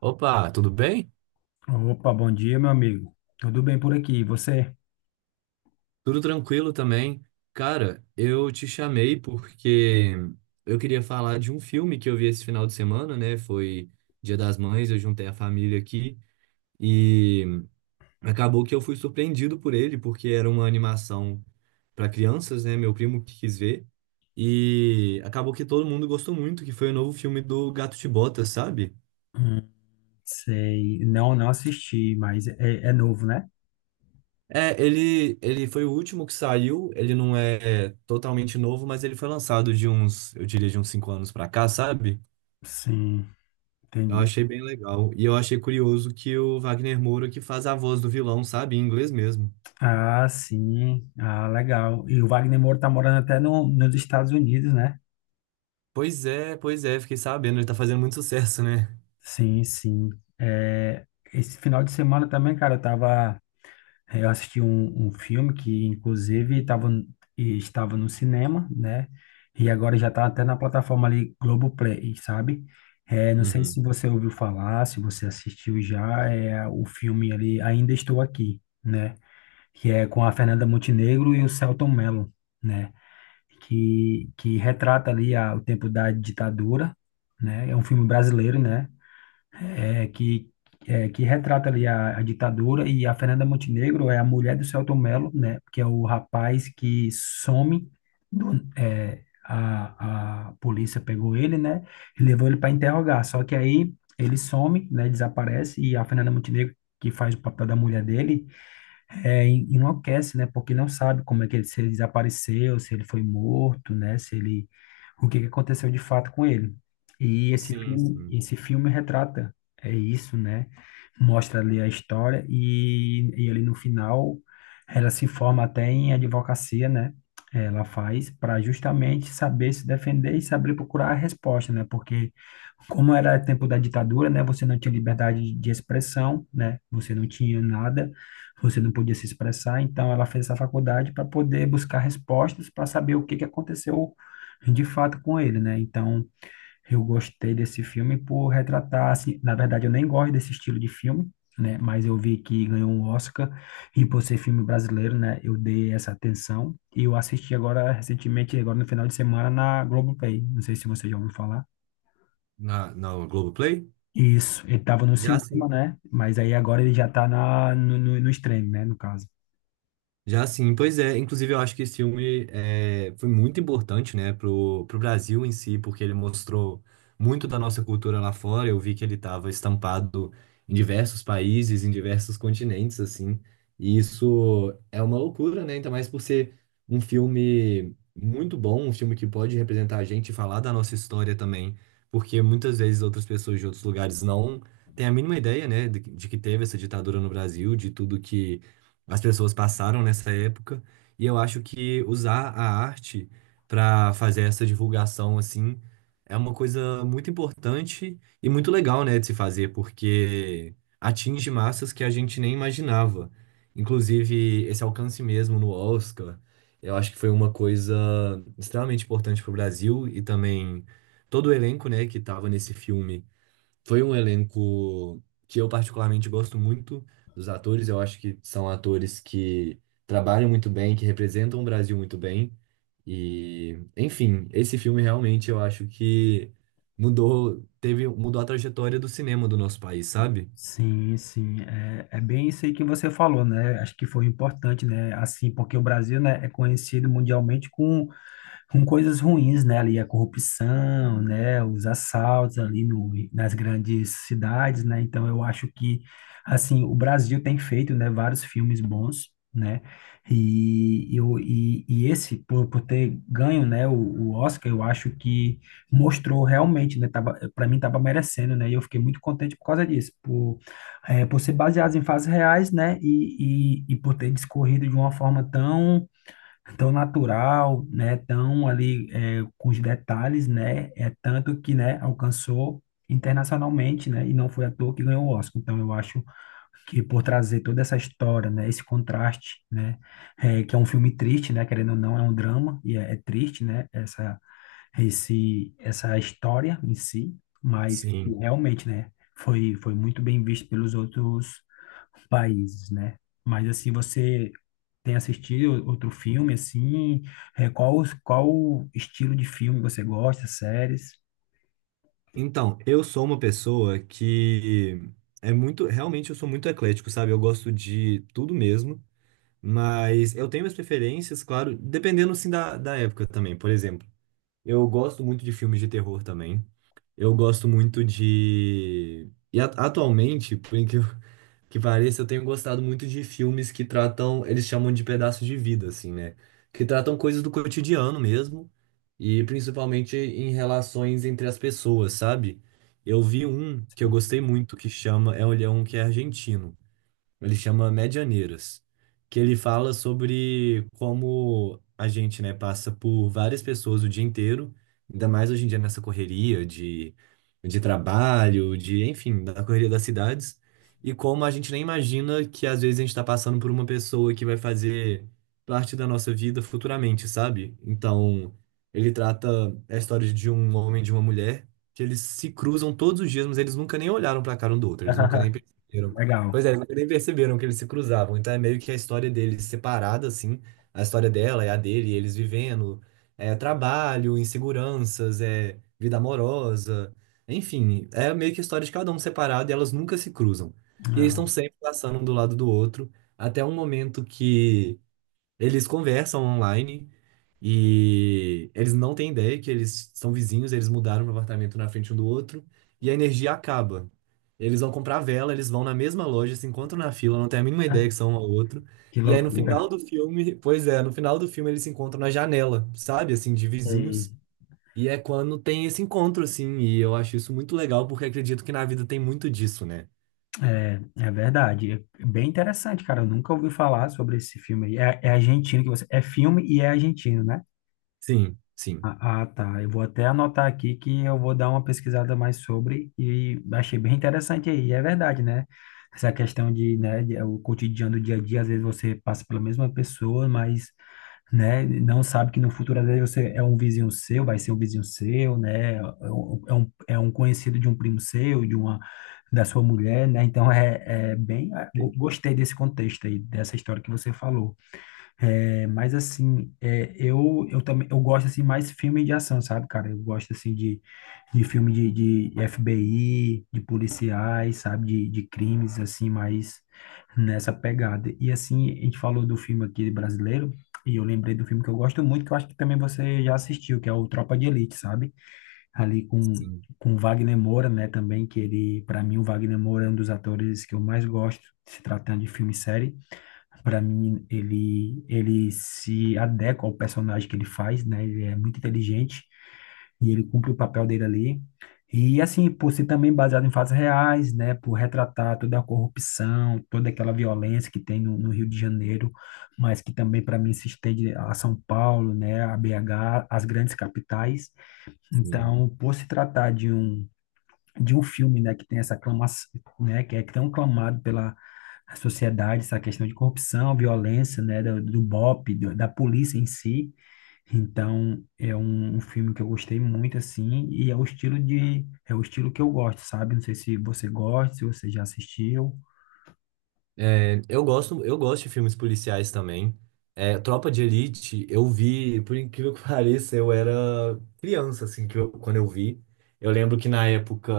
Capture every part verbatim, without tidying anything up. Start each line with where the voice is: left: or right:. right: Opa, tudo bem?
left: Opa, bom dia, meu amigo. Tudo bem por aqui? E você?
right: Tudo tranquilo também. Cara, eu te chamei porque eu queria falar de um filme que eu vi esse final de semana, né? Foi Dia das Mães, eu juntei a família aqui e acabou que eu fui surpreendido por ele, porque era uma animação para crianças, né? Meu primo que quis ver. E acabou que todo mundo gostou muito, que foi o novo filme do Gato de Botas, sabe?
left: Hum, sei. Não, não assisti, mas é, é novo, né?
right: É, ele, ele foi o último que saiu, ele não é totalmente novo, mas ele foi lançado de uns, eu diria, de uns cinco anos pra cá, sabe?
left: Sim,
right: Eu
left: entendi.
right: achei bem legal. E eu achei curioso que o Wagner Moura que faz a voz do vilão, sabe? Em inglês mesmo.
left: Ah, sim. Ah, legal. E o Wagner Moura tá morando até no, nos Estados Unidos, né?
right: Pois é, pois é, fiquei sabendo, ele tá fazendo muito sucesso, né?
left: Sim, sim. É, esse final de semana também, cara, eu tava. É, eu assisti um, um filme que, inclusive, tava, e estava no cinema, né? E agora já está até na plataforma ali Globoplay, sabe? É, não sei
right: Uhum.
left: se você ouviu falar, se você assistiu já, é o filme ali Ainda Estou Aqui, né? Que é com a Fernanda Montenegro e o Selton Mello, né? Que, que retrata ali a, o tempo da ditadura, né? É um filme brasileiro, né? é, que, é, que retrata ali a, a ditadura, e a Fernanda Montenegro é a mulher do Selton Mello, né, que é o rapaz que some, do, é, a, a polícia pegou ele, né, e levou ele para interrogar, só que aí ele some, né, desaparece, e a Fernanda Montenegro, que faz o papel da mulher dele, é, en- enlouquece, né? Porque não sabe como é que ele, se ele desapareceu, se ele foi morto, né? Se ele, o que que aconteceu de fato com ele. E esse
right: Sim,
left: filme,
right: sim.
left: esse filme retrata é isso, né? Mostra ali a história e, e ali no final ela se forma até em advocacia, né? Ela faz para justamente saber se defender e saber procurar a resposta, né? Porque como era tempo da ditadura, né? Você não tinha liberdade de expressão, né? Você não tinha nada, você não podia se expressar, então ela fez essa faculdade para poder buscar respostas para saber o que que aconteceu de fato com ele, né? Então, eu gostei desse filme por retratar, assim, na verdade eu nem gosto desse estilo de filme, né? Mas eu vi que ganhou um Oscar e por ser filme brasileiro, né, eu dei essa atenção e eu assisti agora recentemente, agora no final de semana na Globoplay. Não sei se você já ouviu falar.
right: Na, na Globoplay?
left: Isso, ele estava no
right: Já,
left: cinema, né? Mas aí agora ele já está na no, no, no stream, né, no caso.
right: já sim, pois é. Inclusive, eu acho que esse filme é, foi muito importante, né, pro, pro Brasil em si, porque ele mostrou muito da nossa cultura lá fora. Eu vi que ele estava estampado em diversos países, em diversos continentes, assim. E isso é uma loucura, né? Ainda mais por ser um filme muito bom, um filme que pode representar a gente e falar da nossa história também, porque muitas vezes outras pessoas de outros lugares não têm a mínima ideia, né, de de que teve essa ditadura no Brasil, de tudo que as pessoas passaram nessa época, e eu acho que usar a arte para fazer essa divulgação assim é uma coisa muito importante e muito legal, né, de se fazer, porque atinge massas que a gente nem imaginava. Inclusive, esse alcance mesmo no Oscar, eu acho que foi uma coisa extremamente importante para o Brasil e também todo o elenco, né, que estava nesse filme foi um elenco que eu particularmente gosto muito dos atores. Eu acho que são atores que trabalham muito bem, que representam o Brasil muito bem. E, enfim, esse filme realmente eu acho que mudou, teve, mudou a trajetória do cinema do nosso país, sabe?
left: Sim, sim, é, é bem isso aí que você falou, né? Acho que foi importante, né? Assim, porque o Brasil, né, é conhecido mundialmente com com coisas ruins, né? Ali a corrupção, né? Os assaltos ali no, nas grandes cidades, né? Então eu acho que, assim, o Brasil tem feito, né? Vários filmes bons, né? E, eu, e, e esse, por, por ter ganho, né? O, o Oscar, eu acho que mostrou realmente, né? Tava, para mim tava merecendo, né? E eu fiquei muito contente por causa disso, por, é, por ser baseado em fatos reais, né? E, e, e por ter discorrido de uma forma tão tão natural, né? Tão ali é, com os detalhes, né? É tanto que, né, alcançou internacionalmente, né? E não foi à toa que ganhou o Oscar. Então, eu acho que por trazer toda essa história, né? Esse contraste, né? é, que é um filme triste, né? Querendo ou não, é um drama e é, é triste, né? Essa, esse, essa história em si, mas
right: Sim.
left: realmente, né? Foi, foi muito bem visto pelos outros países, né? Mas assim, você tem assistido outro filme assim? É, qual qual estilo de filme você gosta? Séries?
right: Então, eu sou uma pessoa que é muito, realmente eu sou muito eclético, sabe? Eu gosto de tudo mesmo, mas eu tenho minhas preferências, claro, dependendo sim da, da época também. Por exemplo, eu gosto muito de filmes de terror também. Eu gosto muito de. E at- atualmente, por incrível que pareça, eu tenho gostado muito de filmes que tratam, eles chamam de pedaços de vida, assim, né? Que tratam coisas do cotidiano mesmo, e principalmente em relações entre as pessoas, sabe? Eu vi um que eu
left: Sim.
right: gostei muito, que chama, é um ele é um que é argentino. Ele chama Medianeiras, que ele fala sobre como a gente, né, passa por várias pessoas o dia inteiro, ainda mais hoje em dia nessa correria de, de trabalho, de, enfim, da correria das cidades, e como a gente nem imagina que às vezes a gente está passando por uma pessoa que vai fazer parte da nossa vida futuramente, sabe? Então, ele trata a história de um homem e de uma mulher, que eles se cruzam todos os dias, mas eles nunca nem olharam para a cara um do outro, eles nunca nem
left: Ah,
right: perceberam.
left: legal.
right: Pois é, eles nunca nem perceberam que eles se cruzavam. Então é meio que a história deles separada, assim. A história dela é a dele, eles vivendo. É trabalho, inseguranças, é vida amorosa. Enfim, é meio que a história de cada um separado e elas nunca se cruzam. E eles estão sempre passando um do lado do outro, até um momento que eles conversam online e eles não têm ideia que eles são vizinhos, eles mudaram para apartamento na frente um do outro e a energia acaba. Eles vão comprar vela, eles vão na mesma loja, se encontram na fila, não têm a mínima
left: Ah,
right: ideia que são um ao outro.
left: que
right: E aí no
left: loucura.
right: final do filme, pois é, no final do filme eles se encontram na janela, sabe, assim, de
left: Sei.
right: vizinhos. E é quando tem esse encontro, assim, e eu acho isso muito legal porque acredito que na vida tem muito disso, né?
left: É, é verdade. É bem interessante, cara. Eu nunca ouvi falar sobre esse filme aí. É, é argentino que você. É filme e é argentino, né?
right: Sim, sim.
left: Ah, ah, tá. Eu vou até anotar aqui que eu vou dar uma pesquisada mais sobre e achei bem interessante aí. E É verdade, né? Essa questão de, né, de- o cotidiano do dia a dia, às vezes você passa pela mesma pessoa, mas, né, não sabe que no futuro, às vezes você é um vizinho seu, vai ser um vizinho seu, né? É um, é um é um conhecido de um primo seu, de uma, da sua mulher, né? Então, é, é bem... ah, go- gostei desse contexto aí, dessa história que você falou. É, mas assim, é, eu, eu também eu gosto assim mais filme de ação, sabe, cara? Eu gosto assim de, de filme de, de F B I, de policiais, sabe, de, de crimes assim, mais nessa pegada. E assim, a gente falou do filme aqui brasileiro, e eu lembrei do filme que eu gosto muito, que eu acho que também você já assistiu, que é o Tropa de Elite, sabe? Ali com
right: Sim,
left: com Wagner Moura, né, também que ele, para mim o Wagner Moura é um dos atores que eu mais gosto, se tratando de filme e série. Para mim, ele, ele se adequa ao personagem que ele faz, né? Ele é muito inteligente e ele cumpre o papel dele ali. E assim, por ser também baseado em fatos reais, né? Por retratar toda a corrupção, toda aquela violência que tem no, no Rio de Janeiro, mas que também para mim se estende a São Paulo, né? A B H, as grandes capitais.
right: sim.
left: Então, por se tratar de um de um filme, né, que tem essa aclamação, né, que é tão clamado pela a sociedade, essa questão de corrupção, violência, né, do, do B O P, do- da polícia em si. Então, é um, um filme que eu gostei muito, assim, e é o estilo de, é o estilo que eu gosto, sabe? Não sei se você gosta, se você já assistiu.
right: É, eu gosto, eu gosto de filmes policiais também. É, Tropa de Elite, eu vi, por incrível que pareça, eu era criança, assim, que eu- quando eu vi. Eu lembro que na época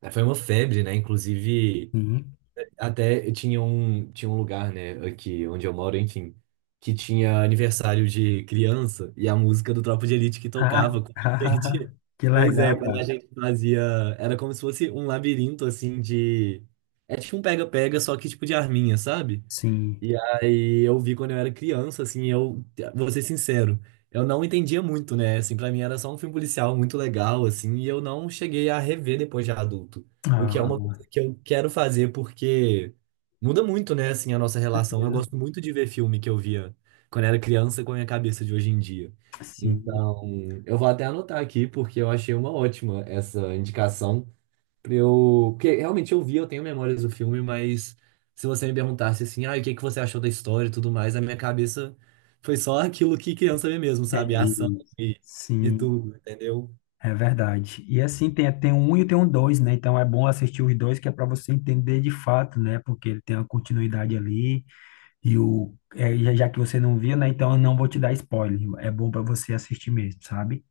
right: eh, foi uma febre, né? Inclusive.
left: Sim.
right: Até tinha um, tinha um lugar, né, aqui onde eu moro, enfim, que tinha aniversário de criança e a música do Tropa de Elite que
left: Ah,
right: tocava quando a gente.
left: que
right: Pois é,
left: legal,
right: quando
left: cara.
right: a gente fazia. Era como se fosse um labirinto, assim, de. É tipo um pega-pega, só que tipo de arminha, sabe?
left: Sim.
right: E aí eu vi quando eu era criança, assim, eu vou ser sincero, eu não entendia muito, né? Assim, pra mim era só um filme policial muito legal, assim, e eu não cheguei a rever depois de adulto. O que é uma
left: Ah,
right: coisa que eu quero fazer porque muda muito, né, assim, a nossa relação. Eu gosto muito de ver filme que eu via quando era criança com a minha cabeça de hoje em dia.
left: sim,
right: Então, eu vou até anotar aqui porque eu achei uma ótima essa indicação. Pra eu, porque realmente eu vi, eu tenho memórias do filme, mas se você me perguntasse assim, ah, e o que que você achou da história e tudo mais, a minha cabeça foi só aquilo que criança vê mesmo, sabe? A ação
left: entendi.
right: e, e
left: Sim,
right: tudo, entendeu?
left: é verdade. E assim, tem, tem um um e tem um dois, né? Então é bom assistir os dois, que é para você entender de fato, né? Porque ele tem uma continuidade ali. E o, é, já já que você não viu, né? Então eu não vou te dar spoiler. É bom para você assistir mesmo, sabe?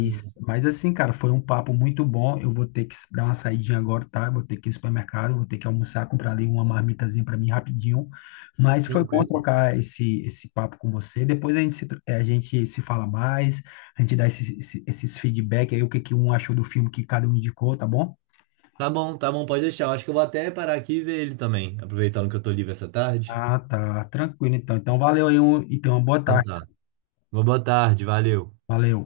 right: Sim.
left: mas assim, cara, foi um papo muito bom. Eu vou ter que dar uma saidinha agora, tá? Eu vou ter que ir no supermercado, vou ter que almoçar, comprar ali uma marmitazinha para mim rapidinho. Mas foi bom
right: Tranquilo.
left: trocar esse, esse papo com você. Depois a gente se, tro- eh, a gente se fala mais, a gente dá esses, esses, esses feedback aí, o que que um achou do filme que cada um indicou, tá bom?
right: Tá bom, tá bom, pode deixar. Eu acho que eu vou até parar aqui e ver ele também, aproveitando que eu tô livre essa tarde.
left: Ah, tá. Tranquilo, então. Então valeu aí um, e tenha uma boa
right: Então
left: tarde.
right: tá. Uma boa tarde, valeu.
left: Valeu.